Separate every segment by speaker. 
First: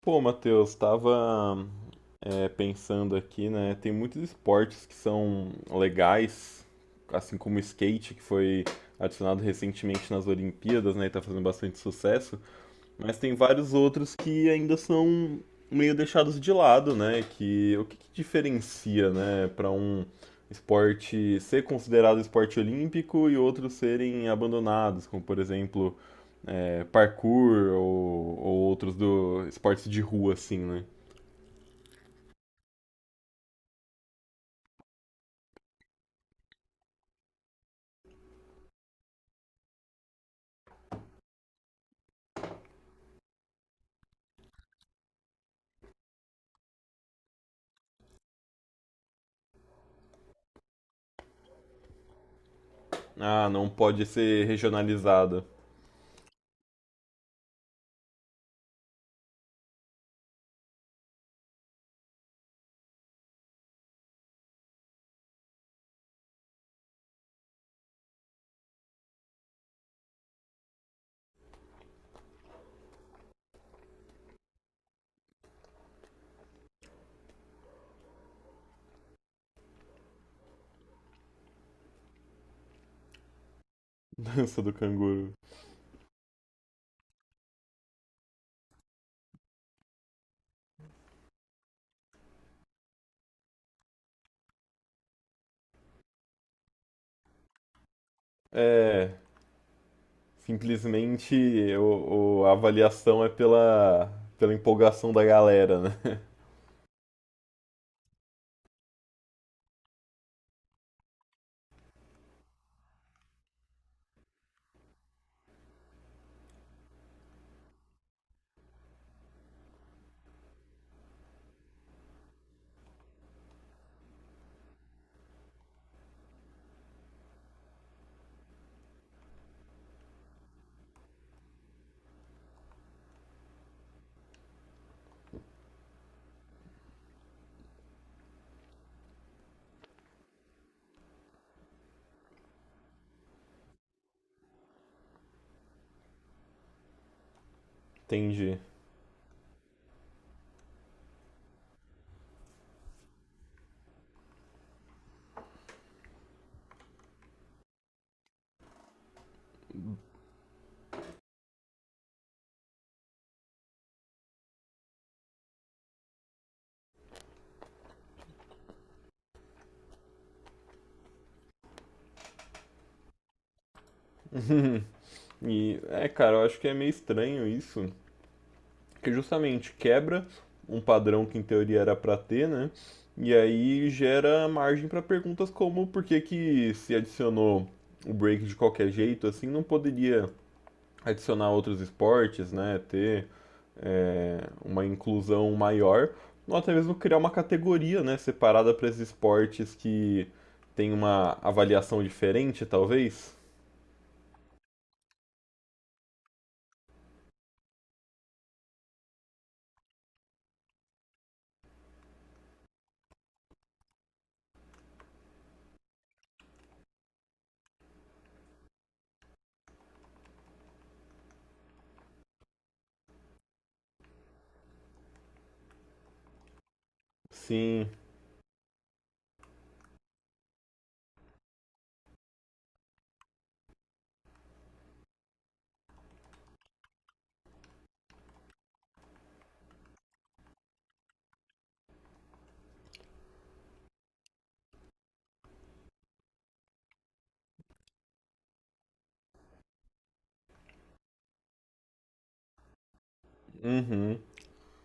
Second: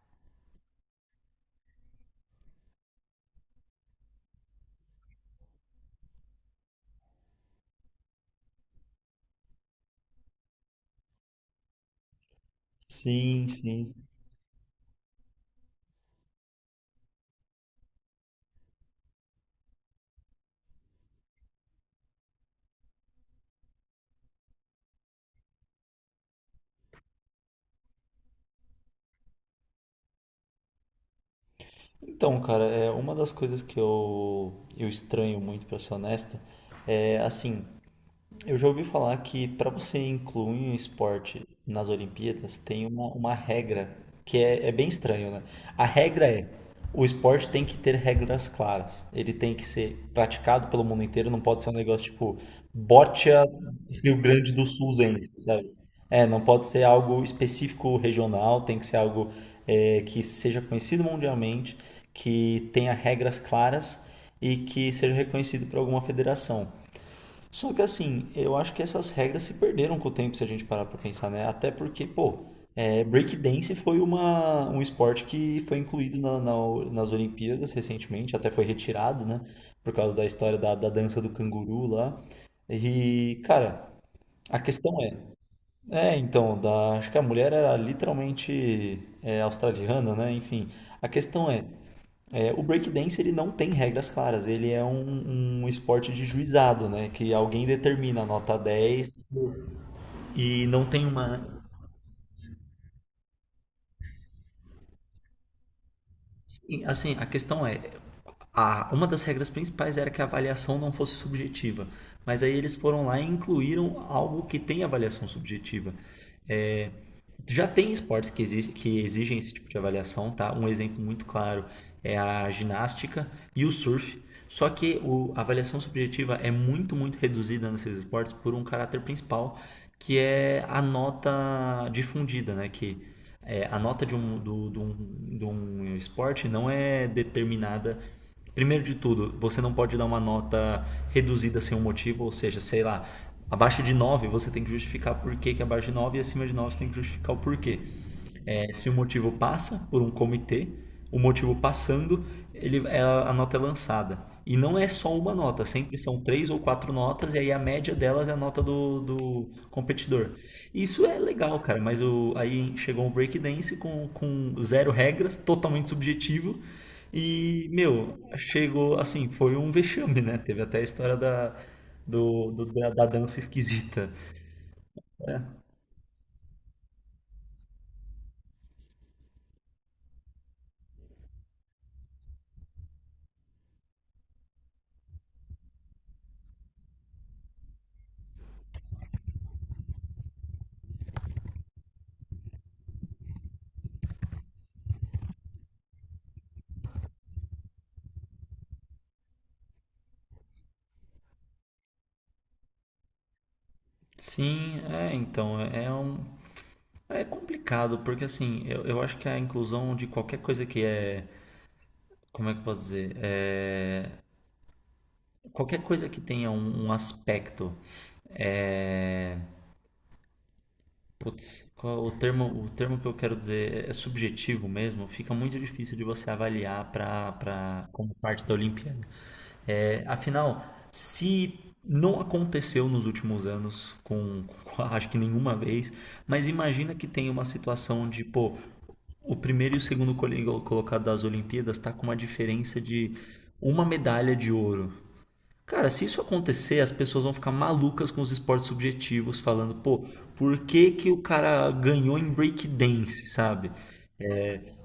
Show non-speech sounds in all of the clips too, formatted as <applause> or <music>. Speaker 1: Pô, Matheus, estava pensando aqui, né? Tem muitos esportes que são legais, assim como o skate, que foi adicionado recentemente nas Olimpíadas, né? E tá fazendo bastante sucesso. Mas tem
Speaker 2: Sim,
Speaker 1: vários
Speaker 2: sim.
Speaker 1: outros que ainda são meio deixados de lado, né? Que, que diferencia, né, para um esporte ser considerado esporte olímpico e outros serem abandonados, como por exemplo é, parkour ou outros do esportes de rua, assim, né?
Speaker 2: Então, cara, é uma das coisas que eu estranho muito, pra ser honesto, é assim, eu já ouvi falar que para você incluir um esporte nas Olimpíadas tem uma regra que é, é bem estranho, né? A regra é, o esporte tem que ter regras claras. Ele tem que ser praticado pelo mundo inteiro, não pode ser um negócio tipo Boccia
Speaker 1: Ah, não pode
Speaker 2: Rio
Speaker 1: ser
Speaker 2: Grande do Sulzense,
Speaker 1: regionalizada.
Speaker 2: sabe? Não pode ser algo específico regional, tem que ser algo que seja conhecido mundialmente, que tenha regras claras e que seja reconhecido por alguma federação. Só que assim, eu acho que essas regras se perderam com o tempo se a gente parar pra pensar, né? Até porque, pô, breakdance foi um esporte que foi incluído nas Olimpíadas recentemente, até foi retirado, né? Por causa da história da dança do canguru lá. E, cara,
Speaker 1: <laughs>
Speaker 2: a
Speaker 1: Dança do
Speaker 2: questão é.
Speaker 1: canguru.
Speaker 2: É, então, da, acho que a mulher era literalmente australiana, né? Enfim, a questão é. É, o breakdance ele não tem regras claras, ele é um esporte de juizado, né? Que alguém determina a nota 10
Speaker 1: É,
Speaker 2: e não tem uma.
Speaker 1: simplesmente a avaliação é pela empolgação da galera, né?
Speaker 2: Sim, assim, a questão é, uma das regras principais era que a avaliação não fosse subjetiva, mas aí eles foram lá e incluíram algo que tem avaliação subjetiva. É, já tem esportes que, que exigem esse tipo de avaliação, tá? Um exemplo muito claro é a ginástica e o surf. Só que a avaliação subjetiva é muito, muito reduzida nesses esportes por um caráter principal, que é a nota difundida, né? Que é, a nota de de um esporte não é determinada. Primeiro de tudo, você não pode dar uma nota reduzida sem um motivo, ou seja, sei lá, abaixo de 9 você tem que justificar por que que é abaixo de 9 e acima de 9 você tem que justificar o porquê.
Speaker 1: <laughs> Entendi.
Speaker 2: É, se o motivo passa por um comitê, o motivo passando, ele, a nota é lançada. E não é só uma nota, sempre são três ou quatro notas, e aí a média delas é a nota do competidor. Isso é legal, cara, mas o, aí chegou o breakdance com zero regras, totalmente subjetivo, e, meu, chegou assim, foi um vexame, né? Teve até a história da, do, do- da, da dança esquisita.
Speaker 1: <laughs>
Speaker 2: É,
Speaker 1: E é, cara, eu acho que é meio estranho isso, porque justamente quebra um padrão que em teoria era pra ter, né? E aí gera margem pra perguntas como por que que se adicionou o break de qualquer jeito, assim, não poderia adicionar outros esportes, né? Ter é, uma inclusão maior, ou até mesmo criar uma categoria, né, separada para esses esportes que tem uma avaliação diferente, talvez?
Speaker 2: É um. É complicado, porque assim, eu acho que a inclusão de qualquer coisa que é. Como é que eu posso dizer? É, qualquer coisa que tenha um aspecto. É, putz, qual o termo que eu quero dizer é subjetivo mesmo, fica muito difícil de você avaliar
Speaker 1: Sim.
Speaker 2: como parte da Olimpíada. É, afinal, se não aconteceu nos últimos anos acho que nenhuma vez, mas imagina que tem uma situação de, pô, o primeiro e o segundo colocado das Olimpíadas tá com uma diferença de uma medalha de ouro. Cara, se isso acontecer, as pessoas vão ficar malucas com os esportes subjetivos, falando, pô, por que que o cara ganhou em breakdance, sabe?
Speaker 1: Uhum.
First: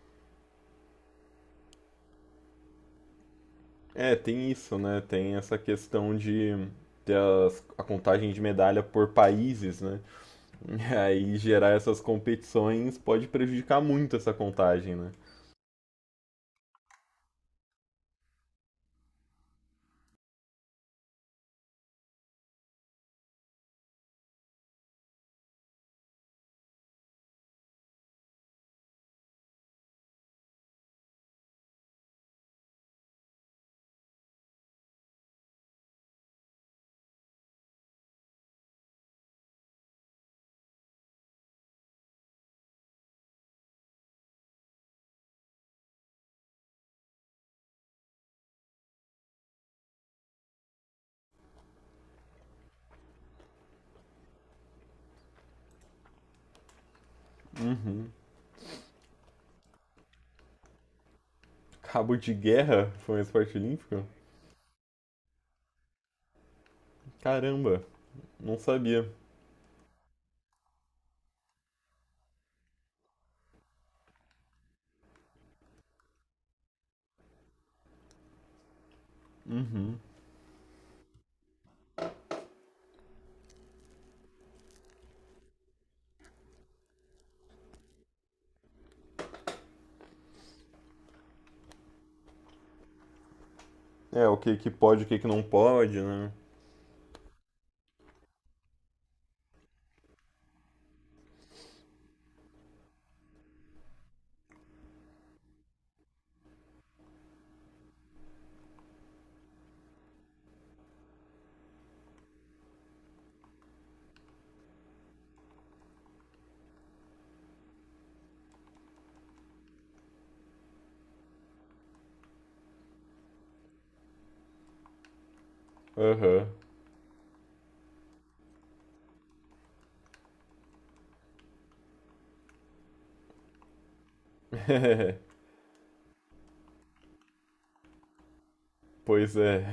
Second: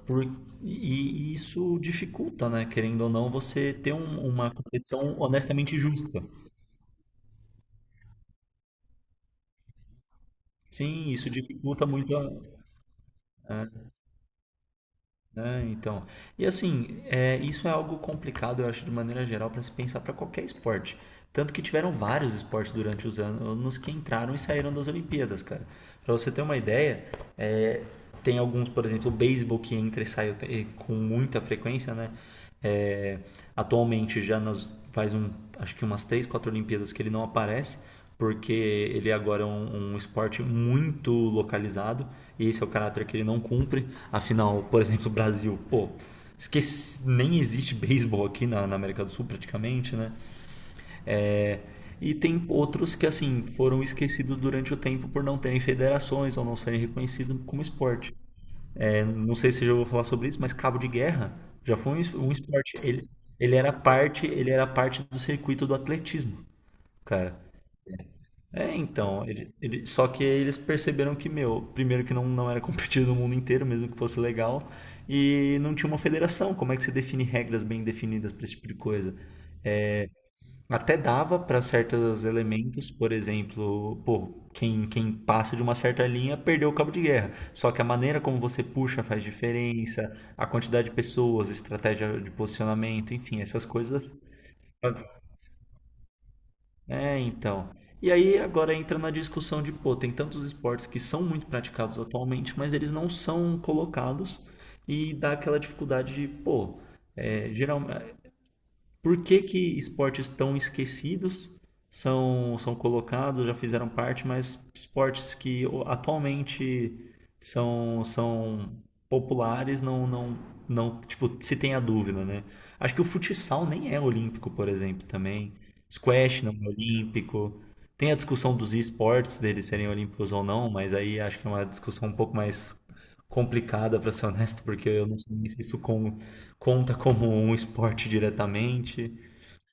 Speaker 2: Por- e isso dificulta, né? Querendo ou não, você ter
Speaker 1: É, tem
Speaker 2: uma
Speaker 1: isso, né?
Speaker 2: competição
Speaker 1: Tem essa
Speaker 2: honestamente
Speaker 1: questão
Speaker 2: justa.
Speaker 1: de ter a contagem de medalha por países, né? <laughs> E
Speaker 2: Sim, isso
Speaker 1: aí gerar
Speaker 2: dificulta
Speaker 1: essas
Speaker 2: muito a,
Speaker 1: competições pode prejudicar muito essa contagem, né?
Speaker 2: é, então. E assim, é, isso é algo complicado, eu acho, de maneira geral, para se pensar para qualquer esporte. Tanto que tiveram vários esportes durante os anos que entraram e saíram das Olimpíadas, cara. Para você ter uma ideia, é, tem alguns, por exemplo, o beisebol que entra e sai com muita frequência, né? É, atualmente já nas, faz um, acho que umas três, quatro Olimpíadas que ele não aparece porque ele agora é um esporte muito localizado e esse é o caráter que ele não cumpre. Afinal, por exemplo, o Brasil, pô, esqueci, nem existe beisebol aqui na, na América do Sul praticamente, né? E tem outros que, assim, foram esquecidos durante o tempo por não terem federações ou não serem reconhecidos como
Speaker 1: Uhum.
Speaker 2: esporte. É, não sei se eu já vou falar sobre isso, mas cabo de guerra já foi
Speaker 1: Cabo
Speaker 2: um
Speaker 1: de
Speaker 2: esporte.
Speaker 1: guerra
Speaker 2: Ele,
Speaker 1: foi um esporte olímpico?
Speaker 2: ele era parte do circuito do atletismo, cara.
Speaker 1: Caramba, não
Speaker 2: É,
Speaker 1: sabia.
Speaker 2: então, só que eles perceberam que, meu, primeiro que não era <laughs> competido no mundo inteiro, mesmo que fosse legal, e não tinha uma federação. Como é que você define regras bem definidas para esse tipo de coisa? Até dava para certos elementos, por exemplo, pô, quem passa de uma certa linha perdeu o cabo de guerra. Só que a maneira como você puxa faz diferença, a quantidade de pessoas, estratégia de posicionamento, enfim, essas coisas.
Speaker 1: É, o que que pode, o que que não pode, né?
Speaker 2: É, então. E aí agora entra na discussão de, pô, tem tantos esportes que são muito praticados atualmente, mas eles não são colocados e dá aquela dificuldade de, pô, é, geral, por que que esportes tão esquecidos são colocados, já fizeram parte, mas esportes que atualmente são populares não, não, não, tipo, se tem a dúvida, né? Acho que o futsal nem é olímpico, por exemplo, também. Squash
Speaker 1: Aham,
Speaker 2: não é olímpico. Tem a discussão dos esportes, deles serem olímpicos ou não, mas aí acho que é uma discussão um pouco mais complicada, para ser honesto, porque eu não sei nem se isso conta como um esporte diretamente,
Speaker 1: pois é.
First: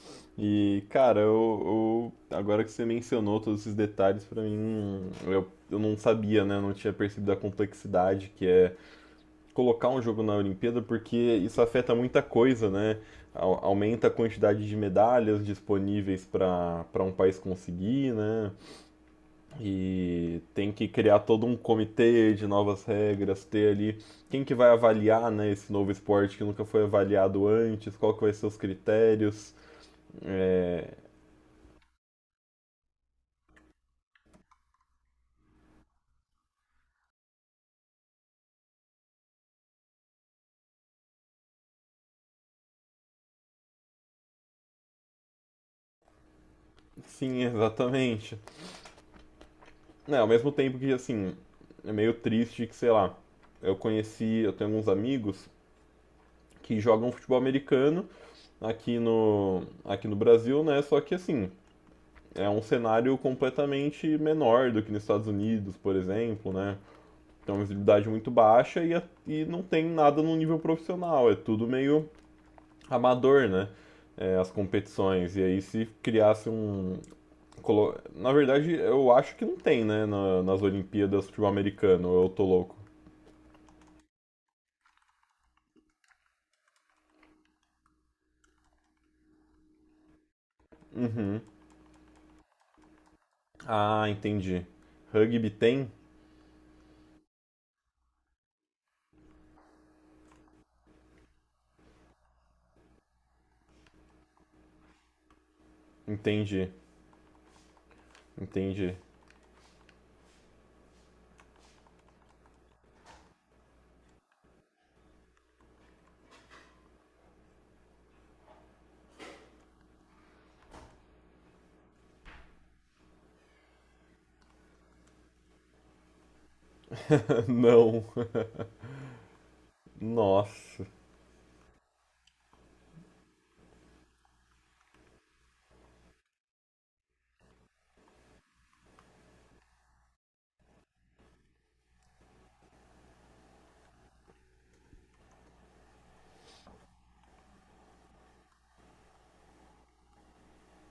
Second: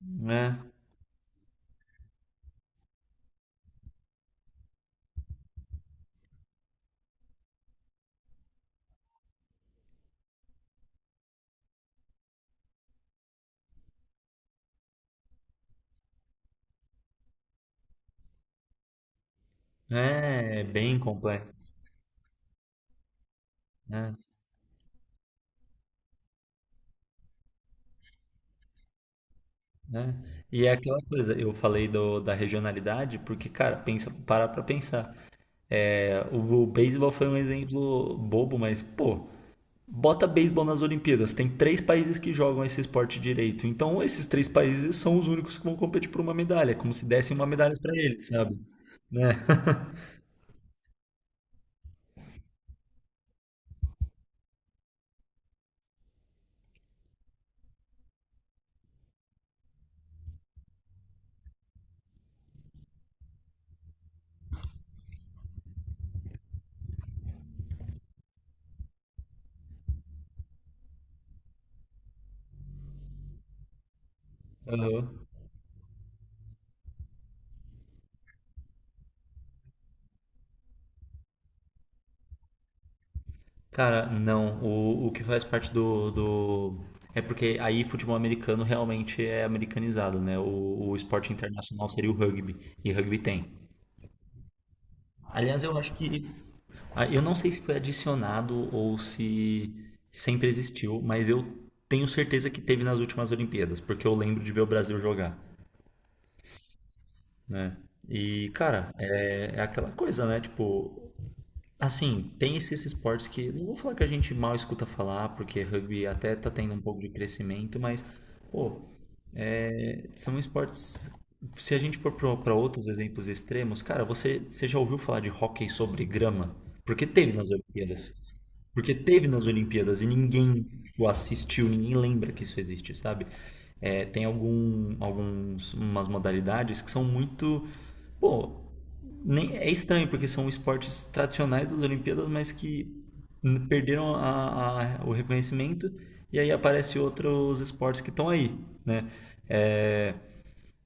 Speaker 2: né?
Speaker 1: E, cara, agora que você mencionou todos esses detalhes, pra mim, eu não sabia, né? Eu não tinha percebido a complexidade que é colocar um jogo na Olimpíada, porque isso afeta muita coisa, né? Aumenta a quantidade de medalhas disponíveis para para um país conseguir, né? E
Speaker 2: É é
Speaker 1: tem que
Speaker 2: bem
Speaker 1: criar todo
Speaker 2: complexo,
Speaker 1: um comitê de novas regras, ter ali
Speaker 2: né?
Speaker 1: quem que vai avaliar, né, esse novo esporte que nunca foi avaliado antes, qual que vai ser os critérios.
Speaker 2: né? E é
Speaker 1: É,
Speaker 2: aquela coisa, eu falei da regionalidade, porque, cara, pensa, para pra pensar. É, o beisebol foi um exemplo bobo, mas, pô, bota beisebol nas Olimpíadas. Tem três países que jogam esse esporte direito. Então, esses três países são os únicos que vão competir por uma medalha. É como se dessem
Speaker 1: sim,
Speaker 2: uma medalha pra eles,
Speaker 1: exatamente.
Speaker 2: sabe? Né?
Speaker 1: É, ao mesmo tempo que, assim, é meio triste que, sei lá, eu conheci, eu tenho alguns amigos que jogam futebol americano aqui no Brasil, né? Só que assim, é um cenário completamente menor do que nos Estados Unidos, por exemplo, né? Tem uma visibilidade muito baixa e não tem nada no nível profissional, é tudo meio amador, né? É, as competições.
Speaker 2: <laughs>
Speaker 1: E aí se criasse um. Na verdade, eu acho que não tem, né? Nas Olimpíadas futebol americano, eu tô louco.
Speaker 2: Cara, não. O que faz parte do. É porque aí futebol americano realmente é americanizado, né? O esporte
Speaker 1: Uhum.
Speaker 2: internacional seria o rugby. E rugby tem.
Speaker 1: Ah, entendi. Rugby
Speaker 2: Aliás, eu
Speaker 1: tem?
Speaker 2: acho que. Eu não sei se foi adicionado ou se sempre existiu, mas eu tenho certeza que teve nas últimas Olimpíadas, porque eu lembro de ver o Brasil jogar,
Speaker 1: Entendi.
Speaker 2: né? E,
Speaker 1: Entendi.
Speaker 2: cara, é, é aquela coisa, né? Tipo, assim, tem esses esportes que, não vou falar que a gente mal escuta falar, porque rugby até tá tendo um pouco de crescimento, mas, pô, são esportes. Se a gente for para outros exemplos extremos, cara, você já ouviu falar de hóquei sobre grama? Porque teve nas
Speaker 1: Não.
Speaker 2: Olimpíadas. Porque teve nas
Speaker 1: <laughs>
Speaker 2: Olimpíadas e ninguém
Speaker 1: Nossa.
Speaker 2: o assistiu, ninguém lembra que isso existe, sabe? É, tem alguns, umas modalidades que são muito. Pô, nem, é estranho, porque são esportes tradicionais das Olimpíadas, mas que perderam o reconhecimento e aí aparecem outros esportes que estão aí, né? É,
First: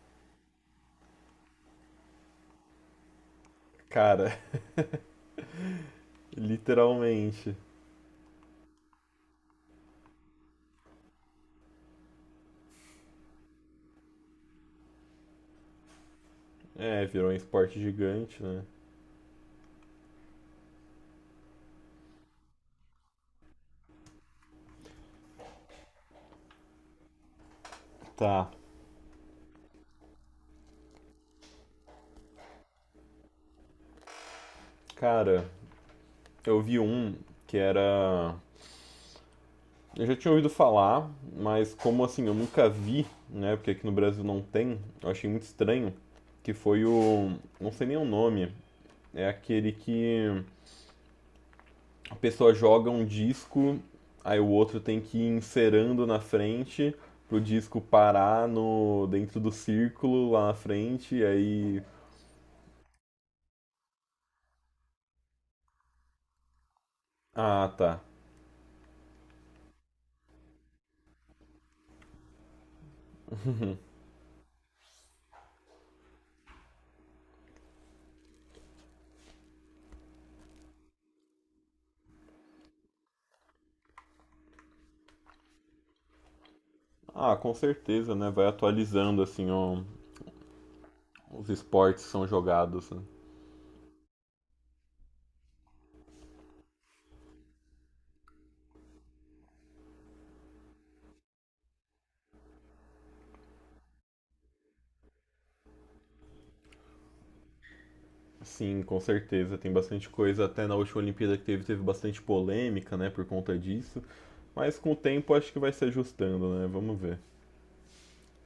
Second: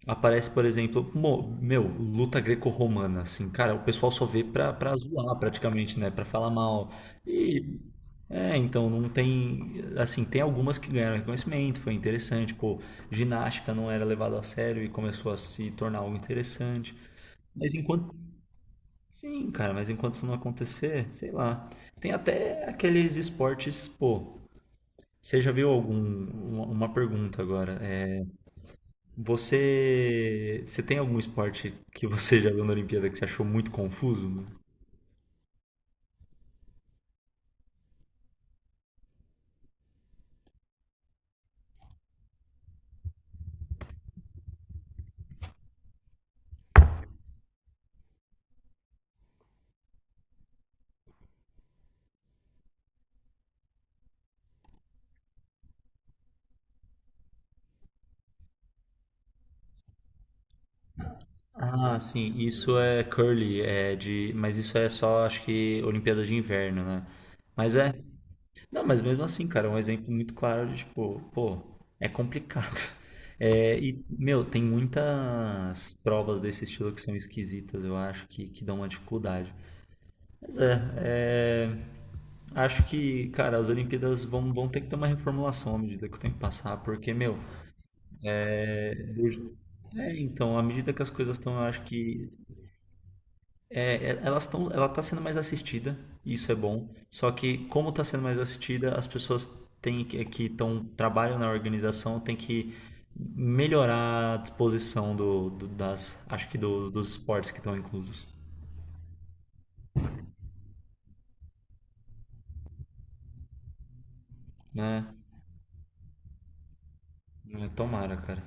Speaker 2: aparece, por exemplo, meu, luta greco-romana, assim, cara, o pessoal só
Speaker 1: Cara,
Speaker 2: vê pra, pra zoar praticamente, né? Pra falar mal.
Speaker 1: literalmente.
Speaker 2: E. É, então, não tem. Assim, tem algumas que ganharam reconhecimento, foi interessante, pô, ginástica não era levado a sério e começou a se tornar algo interessante.
Speaker 1: É, virou um
Speaker 2: Mas
Speaker 1: esporte
Speaker 2: enquanto.
Speaker 1: gigante, né?
Speaker 2: Sim, cara, mas enquanto isso não acontecer, sei lá. Tem até aqueles esportes, pô. Você já viu algum. Uma pergunta agora. É,
Speaker 1: Tá.
Speaker 2: você tem algum esporte que você já viu na Olimpíada que você achou muito confuso, mano?
Speaker 1: Cara, eu vi um que era. Eu já tinha ouvido falar, mas como assim, eu nunca vi, né? Porque aqui no Brasil não tem, eu achei muito estranho. Que foi o. Não sei nem o nome. É aquele que a pessoa joga um disco, aí o outro tem que ir inserando na frente pro disco parar no dentro do círculo lá na frente, e aí.
Speaker 2: Ah, sim, isso é curly, é de, mas isso é só, acho que Olimpíadas de Inverno, né?
Speaker 1: Ah,
Speaker 2: Mas é,
Speaker 1: tá.
Speaker 2: não, mas mesmo assim, cara, é um exemplo muito claro de tipo, pô, é complicado. <laughs> É, e meu, tem muitas provas desse estilo que são esquisitas, eu acho que dão uma dificuldade. Pois é, é, acho que, cara, as Olimpíadas vão ter que ter uma reformulação à medida que o tempo passar, porque,
Speaker 1: Ah,
Speaker 2: meu,
Speaker 1: com certeza, né? Vai
Speaker 2: é,
Speaker 1: atualizando assim
Speaker 2: do-
Speaker 1: ó,
Speaker 2: é, então, à medida que as coisas
Speaker 1: os
Speaker 2: estão, eu acho
Speaker 1: esportes que são
Speaker 2: que
Speaker 1: jogados, né?
Speaker 2: elas estão, ela está sendo mais assistida, e isso é bom. Só que como está sendo mais assistida, as pessoas têm que trabalham na organização têm que melhorar a disposição das, acho que dos esportes que estão inclusos,
Speaker 1: Sim, com certeza. Tem bastante coisa. Até na última Olimpíada que teve, teve bastante polêmica, né, por conta disso. Mas com o
Speaker 2: né?
Speaker 1: tempo acho que vai se ajustando, né? Vamos ver.
Speaker 2: É, tomara, cara.